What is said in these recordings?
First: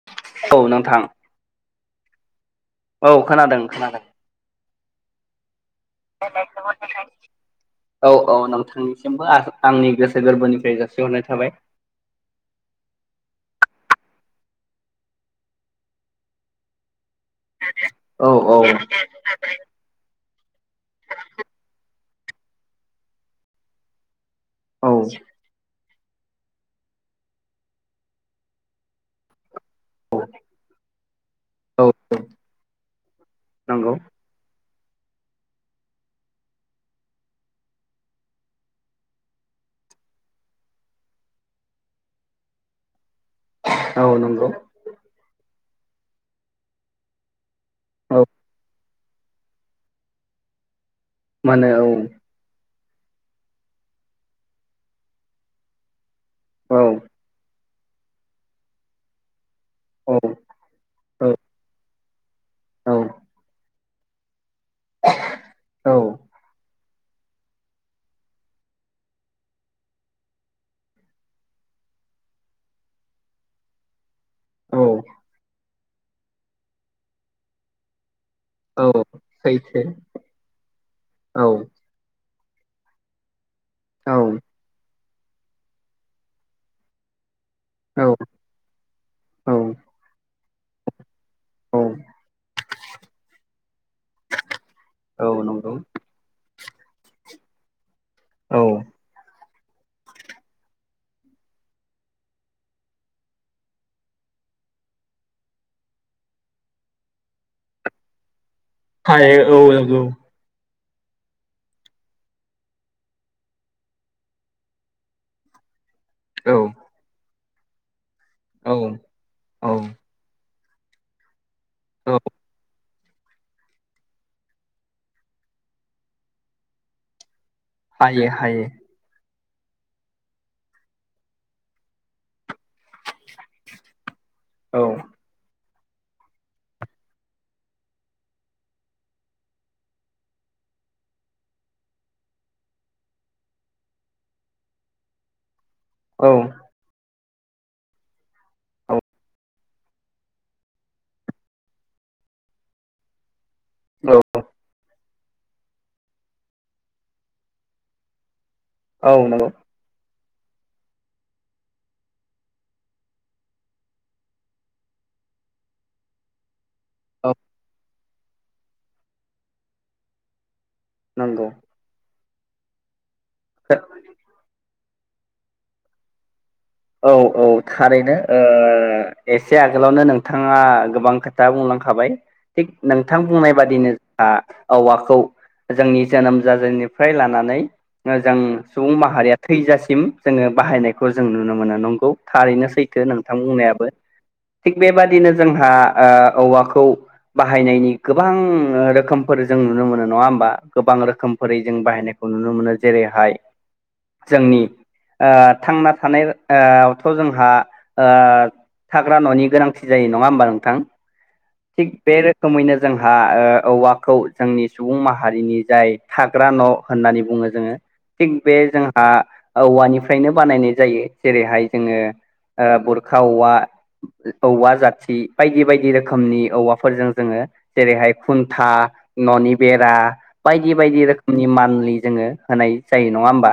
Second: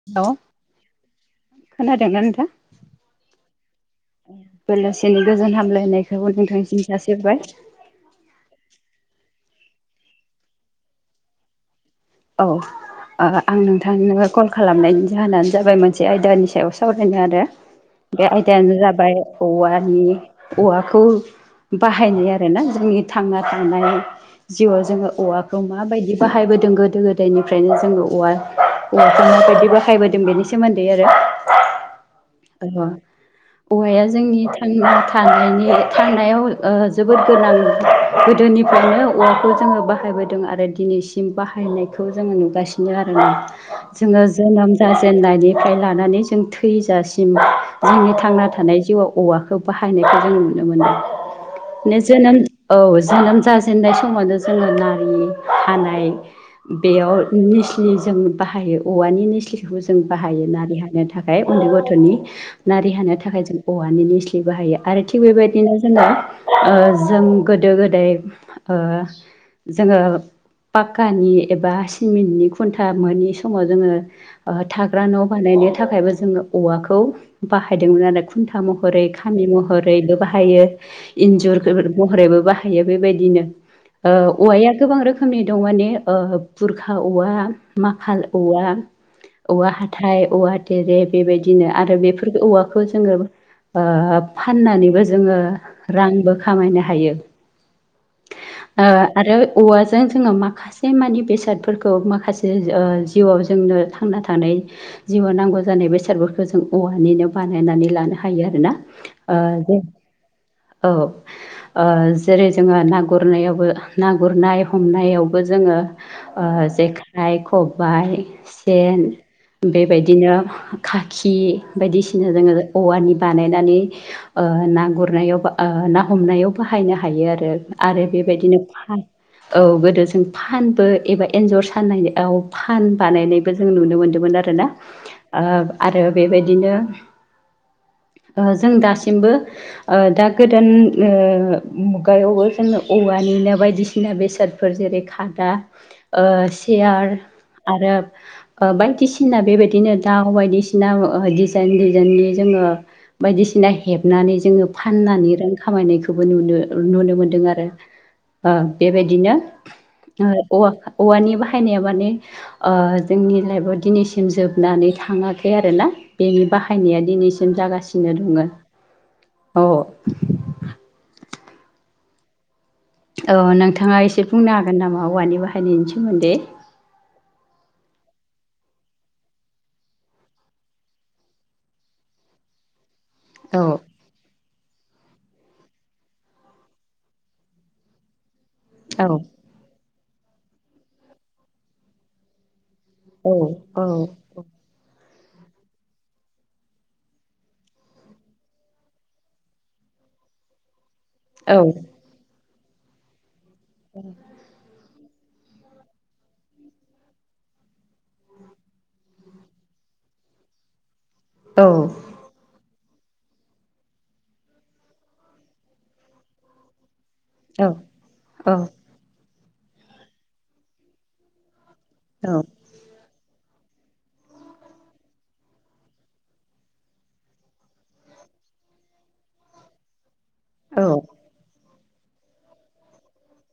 [unintelligible] औ नोंथां खोनादों ना नोंथां औ खोनादों खोनादों बेलासिनि गोजोन हामलायनायखौबो नोंथांनिसिम जासिहरबाय औ औ नोंथांनिसिमबो आंनि गोसो गोरबोनिफ्राय जासिहरनाय थाबाय औ ओ आं नोंथांनो कल खालामनायनि जाहोनानो जाबाय मोनसे आयदानि सायाव सावरायनो आरो औ बे औ आयदायानो जाबाय औवानि औवाखौ बाहायनाय आरोना जोंनि थांना थानाय जिउआव औ जोङो औवाखौ माबायदि बाहायबोदों गो दो गोदायनिफ्रायनो जोङो औवा औवाखौ बायदि बा फायबोदों औ बेनि सोमोन्दै औ आरो नंगौ औवाया जोंनि थांना थानायनि थांनायाव ओ जोबोद गोनां गोदोनिफ्रायनो औवाखौ जोङो बा हायबोदों आरो दिनैसिम बाहायनाय खौ जोङो नुगासिनो आरोना औ जोङो नंगौ जोनोम जा जेननायनिफ्राय लानानै जों थैजासिम जोंनि औ थांना थानाय जिउआव औवाखौ बाहायनायखौ जों नुनो मोनो मानो बे औ जोनोम औ जोनोम जाजेननाय समावनो जोङो नारि हानाय औ बेयाव निस्लि जों बाहायो औवानि निस्लि बेखौ जों औ बाहायो नारि हानो औ थाखाय उन्दै गथ'नि नारि हानो थाखाय जों औवानि बाहायो आरो थिग बेबायदिनो औ जोंना ओ जों गोदो गोदाय ओ जोङो पाक्कानि एबा सिमिन्टनि खुन्टा मोनि समाव जोङो ओ औ थाग्रा न' बानायनो थाखायबो जोङो औवाखौ बाहायदोंमोन आरो खुन्था औ महरै खामि सैथो महरैबो बाहायो औ इन्जुर महरैबो बाहायो हायो बेबायदिनो औ औवाया गोबां रोखोमनि दं माने ओ बुरखा औवा औ माखाल औवा औ औवा हाथाइ औवा थेरे बेबायदिनो आरो बेफोर औवाखौ जोङो ओ फाननानैबो औ जोङो नंगौ रांबो खामायनो हायो औ ओ आरो औवाजों जोङो माखासे से मानि बेसादफोरखौ माखासे ओ जिउआव जोंनो थांना थानाय जिउआव नांगौ जानाय बेसादफोरखौ जों औवानिनो बानायनानै लानो हायो आरोना आ हायो औ जे नंगौ औ ओ जेरै जोङो ना गुरनायावबो ना गुरनाय हमनायावबो ज औ जेखाइ खबाइ औ सेन औ बेबाय दिनो खाखि औ बायदिसिना जोङो औवानि बानायनानै ना गुरनायाव ना गुरनायाव नाहमनायाव बाहायनो हायो आरो आरो हायो बेबायदिनो हायो फा औ गोदो जों फानबो एबा एन्जर सानायाव फान बानायनायबो जों नुनो मोनदोंमोन आरोना औ आरो बेबायदिनो जों दासिमबो ओ दा गोदान मुगायावबो जोङो औवानि ना बायदिसिना बेसादफोर जेरै खादा औ सियार आरो औ बायदिसिना बेबायदिनो दाउ बायदिसिना डिजाइन डिजाइननि जोङो बायदिसिना औ हेबनानै जोङो फाननानै रां खामायनायखौबो नुनो नुनो मोनदों आरो औ बेबायदिनो नंगौ औवा औवानि बाहायनाया माने जोंनि लाइफआव दिनैसिम जोबनानै थाङाखै आरोना बेनि बाहायनाया औ दिनैसिम जागासिनो दङ औ नंगौ अ नोंथाङा एसे बुंनो हागोन नामा औवानि बाहायनायनि सोमोन्दै औ औ थारैनो ओ एसे आगोलावनो नोंथाङा गोबां खोथा खोथा बुंलांखाबाय थिग नोंथां बुंनाय औ बादिनो आ औवाखौ जोंनि जोनोम जाजेननिफ्राय लानानै जों सुबुं औ माहारिया थैजासिम जोङो बाहायनायखौ जों नुनो मोनो नंगौ थारैनो सै थो औ नोंथांम औ बुंनायाबो थिग बेबादिनो जोंहा औवाखौ बाहायनायनि गोबां रोखोमफोर जों नुनो मोनो नङा होमबा गोबां रोखोम औ रोखोमफोरै जों बाहायनायखौ नुनो मोनो जेरैहाय औ जोंनि आ थांना थानाय आ थ जोंहा आ थाग्रा न'नि गोनांथि जायो नङा होमबा नोंथां औ थिख बे रोखोम रोखोमैनो जोंहा औवाखौ जोंनि सुबुं माहारिनि जाय थाग्रा न' होननानै बुङो औ जोङो थिग औ बे जोंङो आ जोंहा औवानिफ्रायनो बानायनाय जायो जेरैहाय जोङो औ बुरखा औवा औवा जाथि बायदि बायदि रोखोम खोमनि औवाफोरजों जोङो जेरैहाय खुन्था न'नि बेरा बायदि औ बायदि रोखोमनि मान्लि जोङो होनाय जायो नङा होमबा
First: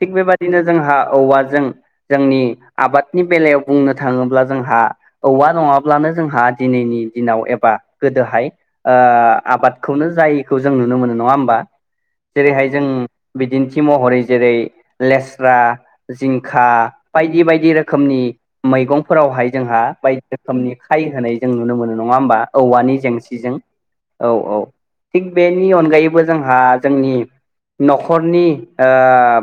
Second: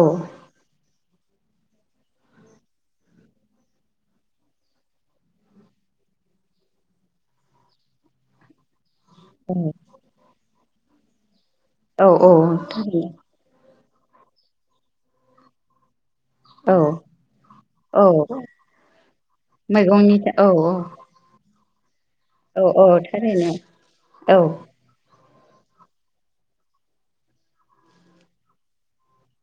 थिग बेबादि नो जोंहा औवाजों जोंनि आबादनि बेलायाव बुंनो थाङोब्ला जोंहा औवा नङाब्लानो जोंहा दिनैनि दिनाव एबा ओ गोदोहाय आबादखौनो जायै खौ जों नुनो मोनो नङा होमबा औ औ जेरैहाय जों थारैनो बिदिन्थि महरै जेरै लेस्रा जिंखा औ बायदि बायदि औ रोखोमनि मैगंफोरावहाय जोंहा मैगंनि बायदि औ रोखोमनि खाय होनाय जों नुनो मोनो नङा होमबा औ औ औवानि थारैनो जेंसिजों औ औ थिग बेनि अनगायैबो जोंहा जोंनि न'खरनि ओ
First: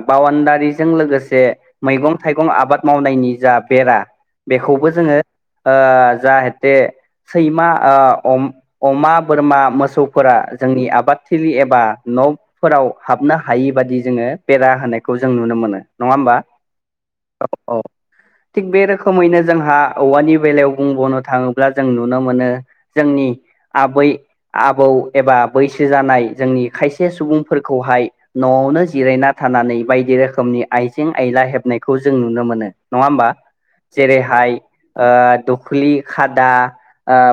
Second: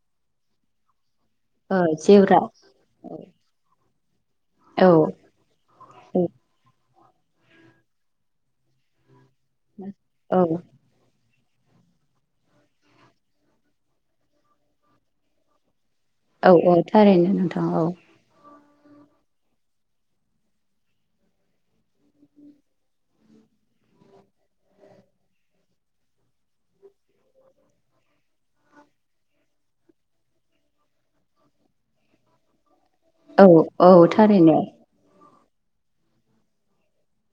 बावनदारिजों लोगोसे ओ मैगं जेवरा थाइगं आबाद औ मावनायनि जा बेरा औ बेखौबो जोङो ओ जाहाते सैमा अमा बोरमा मोसौफोरा औ जोंनि आबाद थिलि एबा न'फोराव हाबनो हायि बादि जोङो बेरा होनायखौ जों नुनो मोनो नङा होमबा औ औ थारैनो नोंथां औ औ थिग बे रोखोमैनो जोंहा औवानि बेलायाव बुंबावनो थाङो ब्ला जों नुनो मोनो जोंनि आबै आबौ एबा बैसो जानाय जोंनि खायसे सुबुंफोरखौहाय न'आवनो जिरायना थानानै बायदि रोखोमनि आइजें आयला हेबनायखौ जों नुनो मोनो नङा होमबा औ औ जेरैहाय थारैनो ओ दख्लि खादा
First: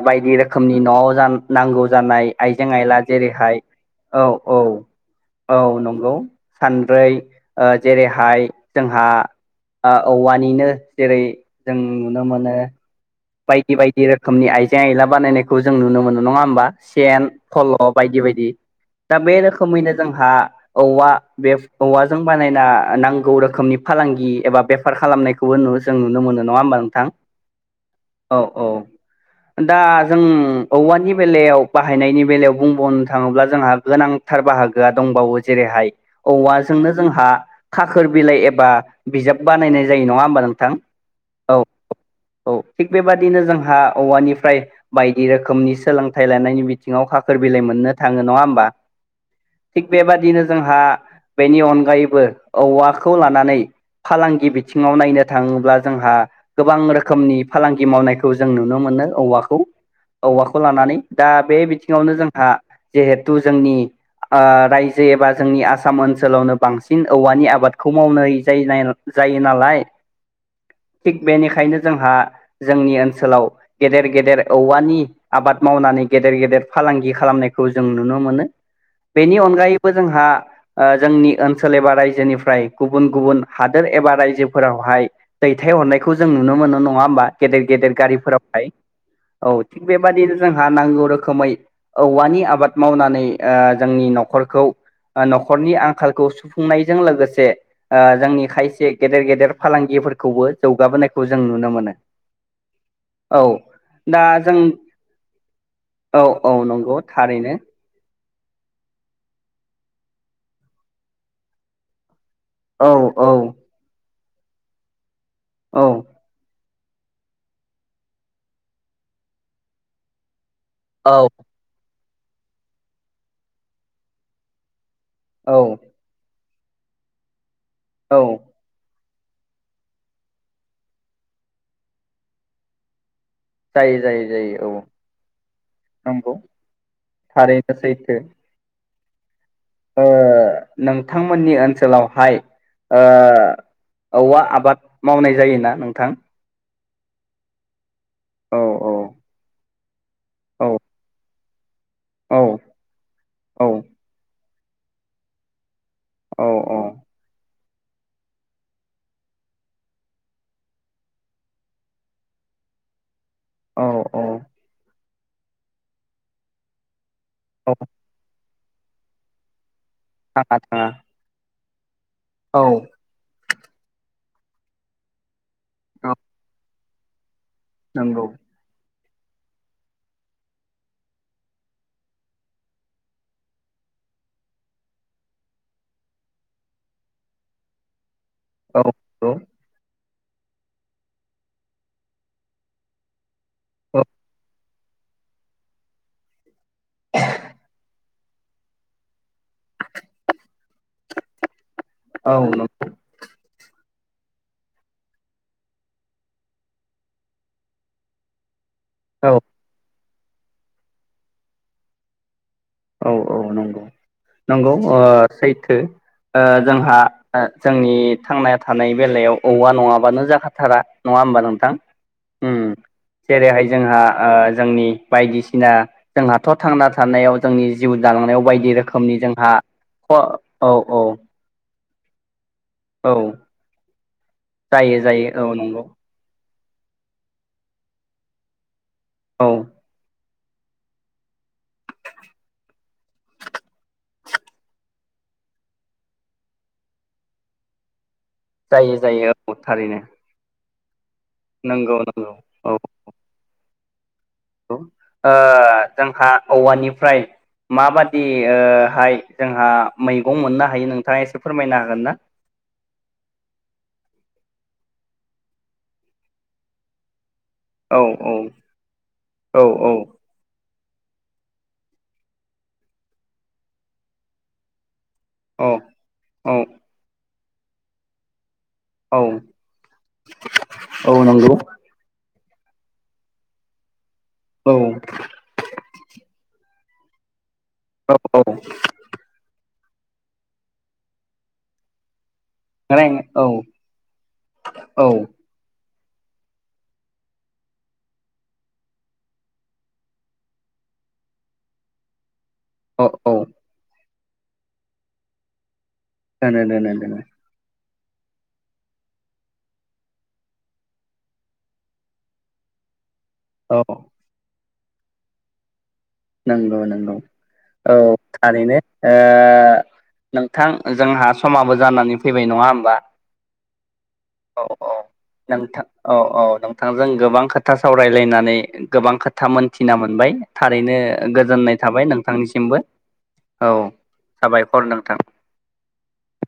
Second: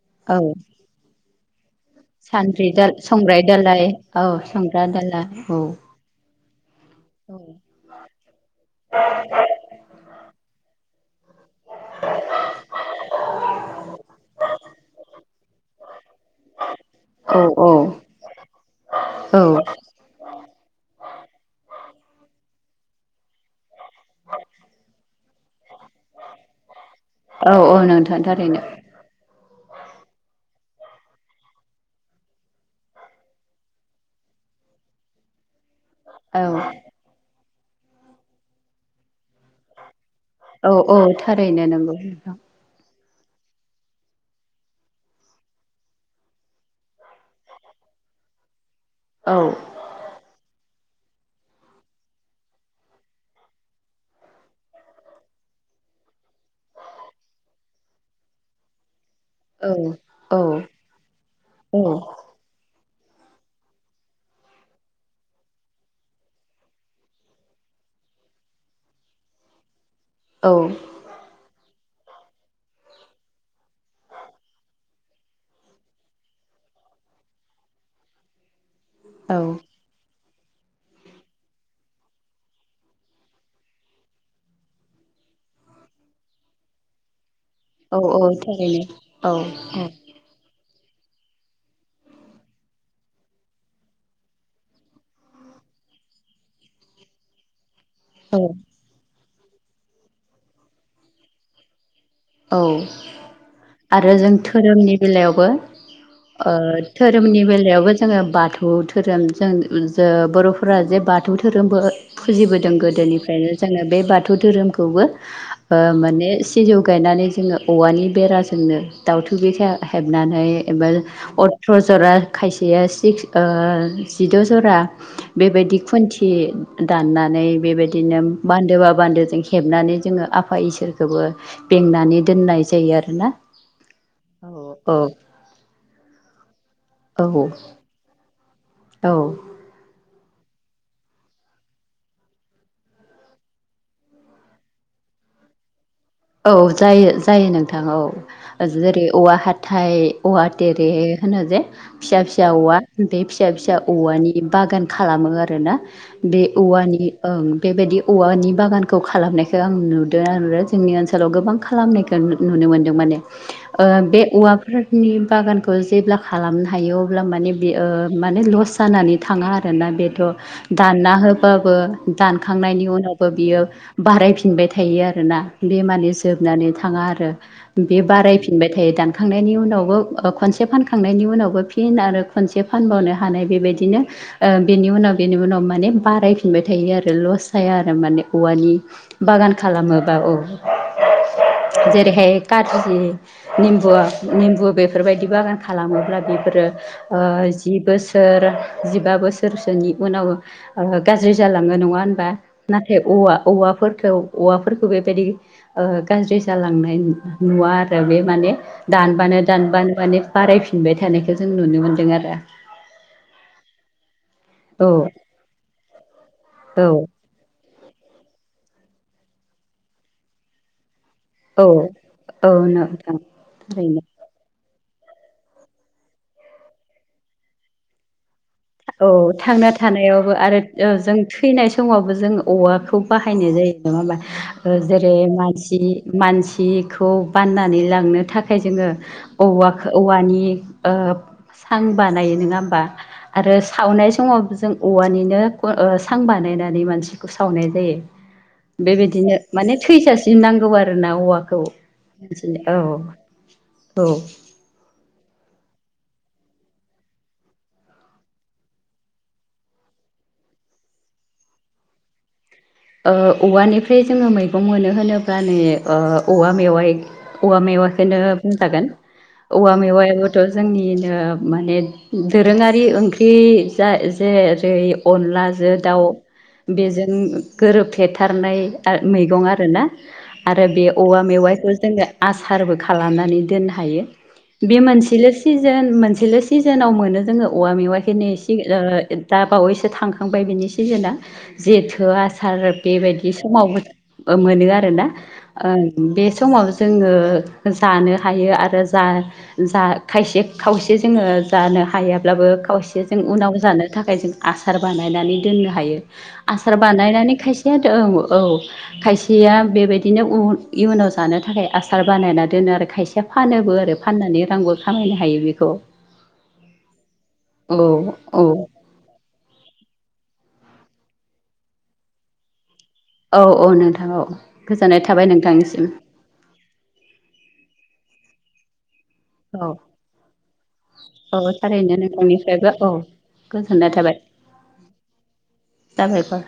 बायदि औ रोखोमनि न'आव जा नांगौ जानाय सानद्रि आइजें दा आइला संग्राय जेरैहाय दालाय औ औ संग्रा दाला औ नंगौ सानद्रै औ ओ जेरैहाय जोंहा ओ औवानिनो जेरै जों नुनो मोनो बायदि बायदि रोखोमनि आइजें आयला बानायनायखौ जों नुनो मोनो नङा होमबा सेन औ औ फलब बायदि बायदि दा बे औ रोखोमैनो जोंहा औवा बे औवाजों बानायना नांगौ रोखोमनि फालांगि एबा बेफार खालामनायखौबो नु जों नुनो मोनो नङा होमबा नोंथां औ औ नोंथां औ थारैनो औ दा जों औवानि बेलायाव बाहायनायनि बेलायाव बुंबावनो थाङोब्ला जोंहा गोनां थार बाहागोआ दंबावो जेरैहाय औ औवाजोंनो जोंहा खाखोर बिलाइ एबा बिजाब बानायनाय जायो नङा होमबा नों औ औ थारैनो नंगौ नोंथां औ थिग बेबादिनो जोंहा औवानिफ्राय बायदि रोखोमनि सोलोंथाइ लानायनि बिथिङाव खाखोर बिलाइ मोननो थाङो नङा होमबा औ थिग बेबादिनो जोंहा बेनि अनगायैबो औवाखौ लानानै फालांगि बिथिङाव नायनो थाङोब्ला जोंहा गोबां रोखोम रोखोमनि फालांगि मावनायखौ जों नुनो मोनो औवाखौ औ खौ औ औवाखौ लानानै दा बे बिथिङावनो जोंहा जिहेथु जोंनि ओ रायजो एबा जोंनि आसाम ओनसोलावनो बांसिन औवानि आबादखौ मावनो जाय ना जायो नालाय औ थिग बेनिखायनो जोंहा जोंनि ओनसोलाव गेदेर गेदेर औवानि आबाद मावनानै गेदेर गेदेर फालांगि खालामनायखौ जों नुनो मोनो औ बेनि अनगायैबो बो जोंहा ओ जोंनि ओनसोल एबा रायजोनिफ्राय गुबुन गुबुन हादोर एबा रायजोफोरावहाय दैथायहरनायखौ जों नुनो मोनो नङा होमबा गेदेर गेदेर औ गारिफोरावहाय थारैनो औ थिग बेबादि जोंहा नांगौ रोखोमै औवानि आबाद मावनानै ओ जोंनि न'खरखौ ओ न'खरनि आंखालखौ सुफुंनायजों लोगोसे ओ जोंनि औ खायसे गेदेर गेदेर फालांगिफोरखौबो जौगाबोनायखौ जों नुनो मोनो औ औ आरो जों धोरोमनि बेलायावबो औ ओ औ नंगौ धोरोमनि थारैनो बेलायावबो जोङो बाथौ धोरोम जों ज बर'फोरा जे बाथौ धोरोमबो फुजिबोदों औ औ गोदोनिफ्रायनो जोङो बे बाथौ धोरोमखौबो ओ औ माने सिजौ गायनानै जोङो औवानि बेराजोंनो दाउथु बिखा हेबनानै एबा अ [unintelligible] जरा खायसेया सिक्स ओ जिद' जरा औ बेबायदि खुन्थि दाननानै बेबायदिनो औ बान्दोबा बान्दोजों हेबनानै जोङो आफा इसोरखौबो बेंनानै दोननाय जायो आरोना जाय जायो जायो औ नंगौ औ थारैनो सैथो औ नोंथांमोननि ओनसोलावहाय ओ औवा आबाद मावनाय जायोना नोंथां औ जायो जायो नोंथां औ जेरै औवा हाथाय औवा औ देरे होनो जे फिसा औ फिसा औवा बे फिसा औ फिसा औवानि बागान खालामो आरोना बे औ औवानि ओं बेबायदि औवानि बागानखौ खालामनायखौ आं नुदों आरो जोंनि ओन सोलाव गोबां खालामनायखौ नुनो मोनदों माने औ ओ बे औ औवाफोर नि बागानखौ जेब्ला खालामनो हायो अब्ला माने औ बेयो माने लस जानानै थाङा आरोना बेथ' थाङा थाङा दानना होबाबो औ दानखांनायनि उनाव बियो बारायफिनबाय थायो आरोना बे माने औ जोबनानै थाङा आरो बे नंगौ बारायफिनबाय थायो दानखांनायनि उनावबो खनसे फानखांनायनि उनावबो फिन आरो खनसे फानबावनो हानाय बेबायदिनो ओ बेनि उनाव बेनि उनाव माने बारायफिनबाय थायो आरो लस जाया आरो माने औवानि औ औ बागान खालामोबा औ जेरैहाय कारजि निमबु निमबु बेफोरबायदि बागान खालामोब्ला बेफोरो जि बोसोर बोसोर जिबा बोसोरसोनि उनाव गाज्रि जालाङो नङा होनबा औ नाथाय औवा औवाफोरखौ औवाफोरखौ बेबायदि ओ गाज्रि जालांनाय नुवा आरो बे माने दानबानो दानबानो माने बारायफिनबाय थानायखौ जों नुनो मोनदों आरो औ औ नंगौ नंगौ औ ओ सैथो ओ जोंहा औ जोंनि थांना थानाय बेलायाव औवा नङाबानो जाखाथारा नङा होमबा औ नोंथां औ उम नोंथां जेरैहाय जोंहा थारैनो ओ जोंनि बायदिसिना जोंहाथ थांना थानायाव जोंनि जिउ दालांनायाव बाय औ थांना थानायावबो आरो औ औ जों थैनाय समावबो जों औवाखौ औ बाहायनाय जायो नङा होमबा जायो जेरै जायो औ मानसि नंगौ मानसिखौ बाननानै लांनो थाखाय जोङो औ औवा औवानि ओ सां बानायो नोङा होमबा आरो सावनाय समाव जों औवानिनो सां बानायनानै मानसिखौ सावनाय जायो जायो जायो बेबायदिनो औ माने थारैनो थैसा दि नांगौ आरोना औवाखौ नंगौ नंगौ औ औ ओ जोंहा औवानिफ्राय माबादिहाय जोंहा मैगं मोननो हायो नोंथाङा एसे फोरमायनो हागोन ना औवानिफ्राय जोङो मैगं मोनो होनोब्ला नै औवा मेवाय औवा औ मेवखौनो बुंजागोन औ औवा मेवायाव थ' जोंनिनो माने दोरोङारि ओंख्रि जेरै अ औ लाजों दाउ औ बेजों गोरोबफेथारनाय औ मैगं आरोना आरो बे औ औवा नंगौ मेवाइखौ जोङो आसारबो खालामनानै दोननो हायो औ बे मोनसेल' सिजोन मोनसेल' सिजोनाव मोनो जोङो औवा मेवाखिनि ओ दा बावैसो थांखांबाय बिनि सिजोना जेथो आसार बेबायदि औ औ समावबो मोनो आरो ना औ बे समाव जोङो जानो हायो आरो जा जा खायसे खावसे जोङो जानो हायाब्लाबो खावसे औ जों औ उनाव जानो थाखाय जों आसार बानायनानै दोननो हायो दोनो आसार दोनो दोनो बानायनानै खायसेयाथ औ औ खायसेया बेबायदिनो इयुनाव जानो थाखाय आसार बानायना दोनो आरो खायसेया फानोबो औ आरो फाननानै रांबो खामायनो हायो बेखौ नंगौ नंगौ औ थारैनो नोंथां जोंहा समाबो जानानै फैबाय नङा होमबा औ औ नोंथां औ गोजोननाय थाबाय नोंथां नोंथांनिसिम औ औ नोंथांजों गोबां खोथा सावरायलायनानै गोबां खोथा औ मोनथिना मोनबाय थारैनो ओ औ गोजोननाय थारैनो थाबाय नोंथांनिफ्रायबो नोंथांनिसिमबो औ औ गोजोननाय साबायखर नोंथां दा बेफोर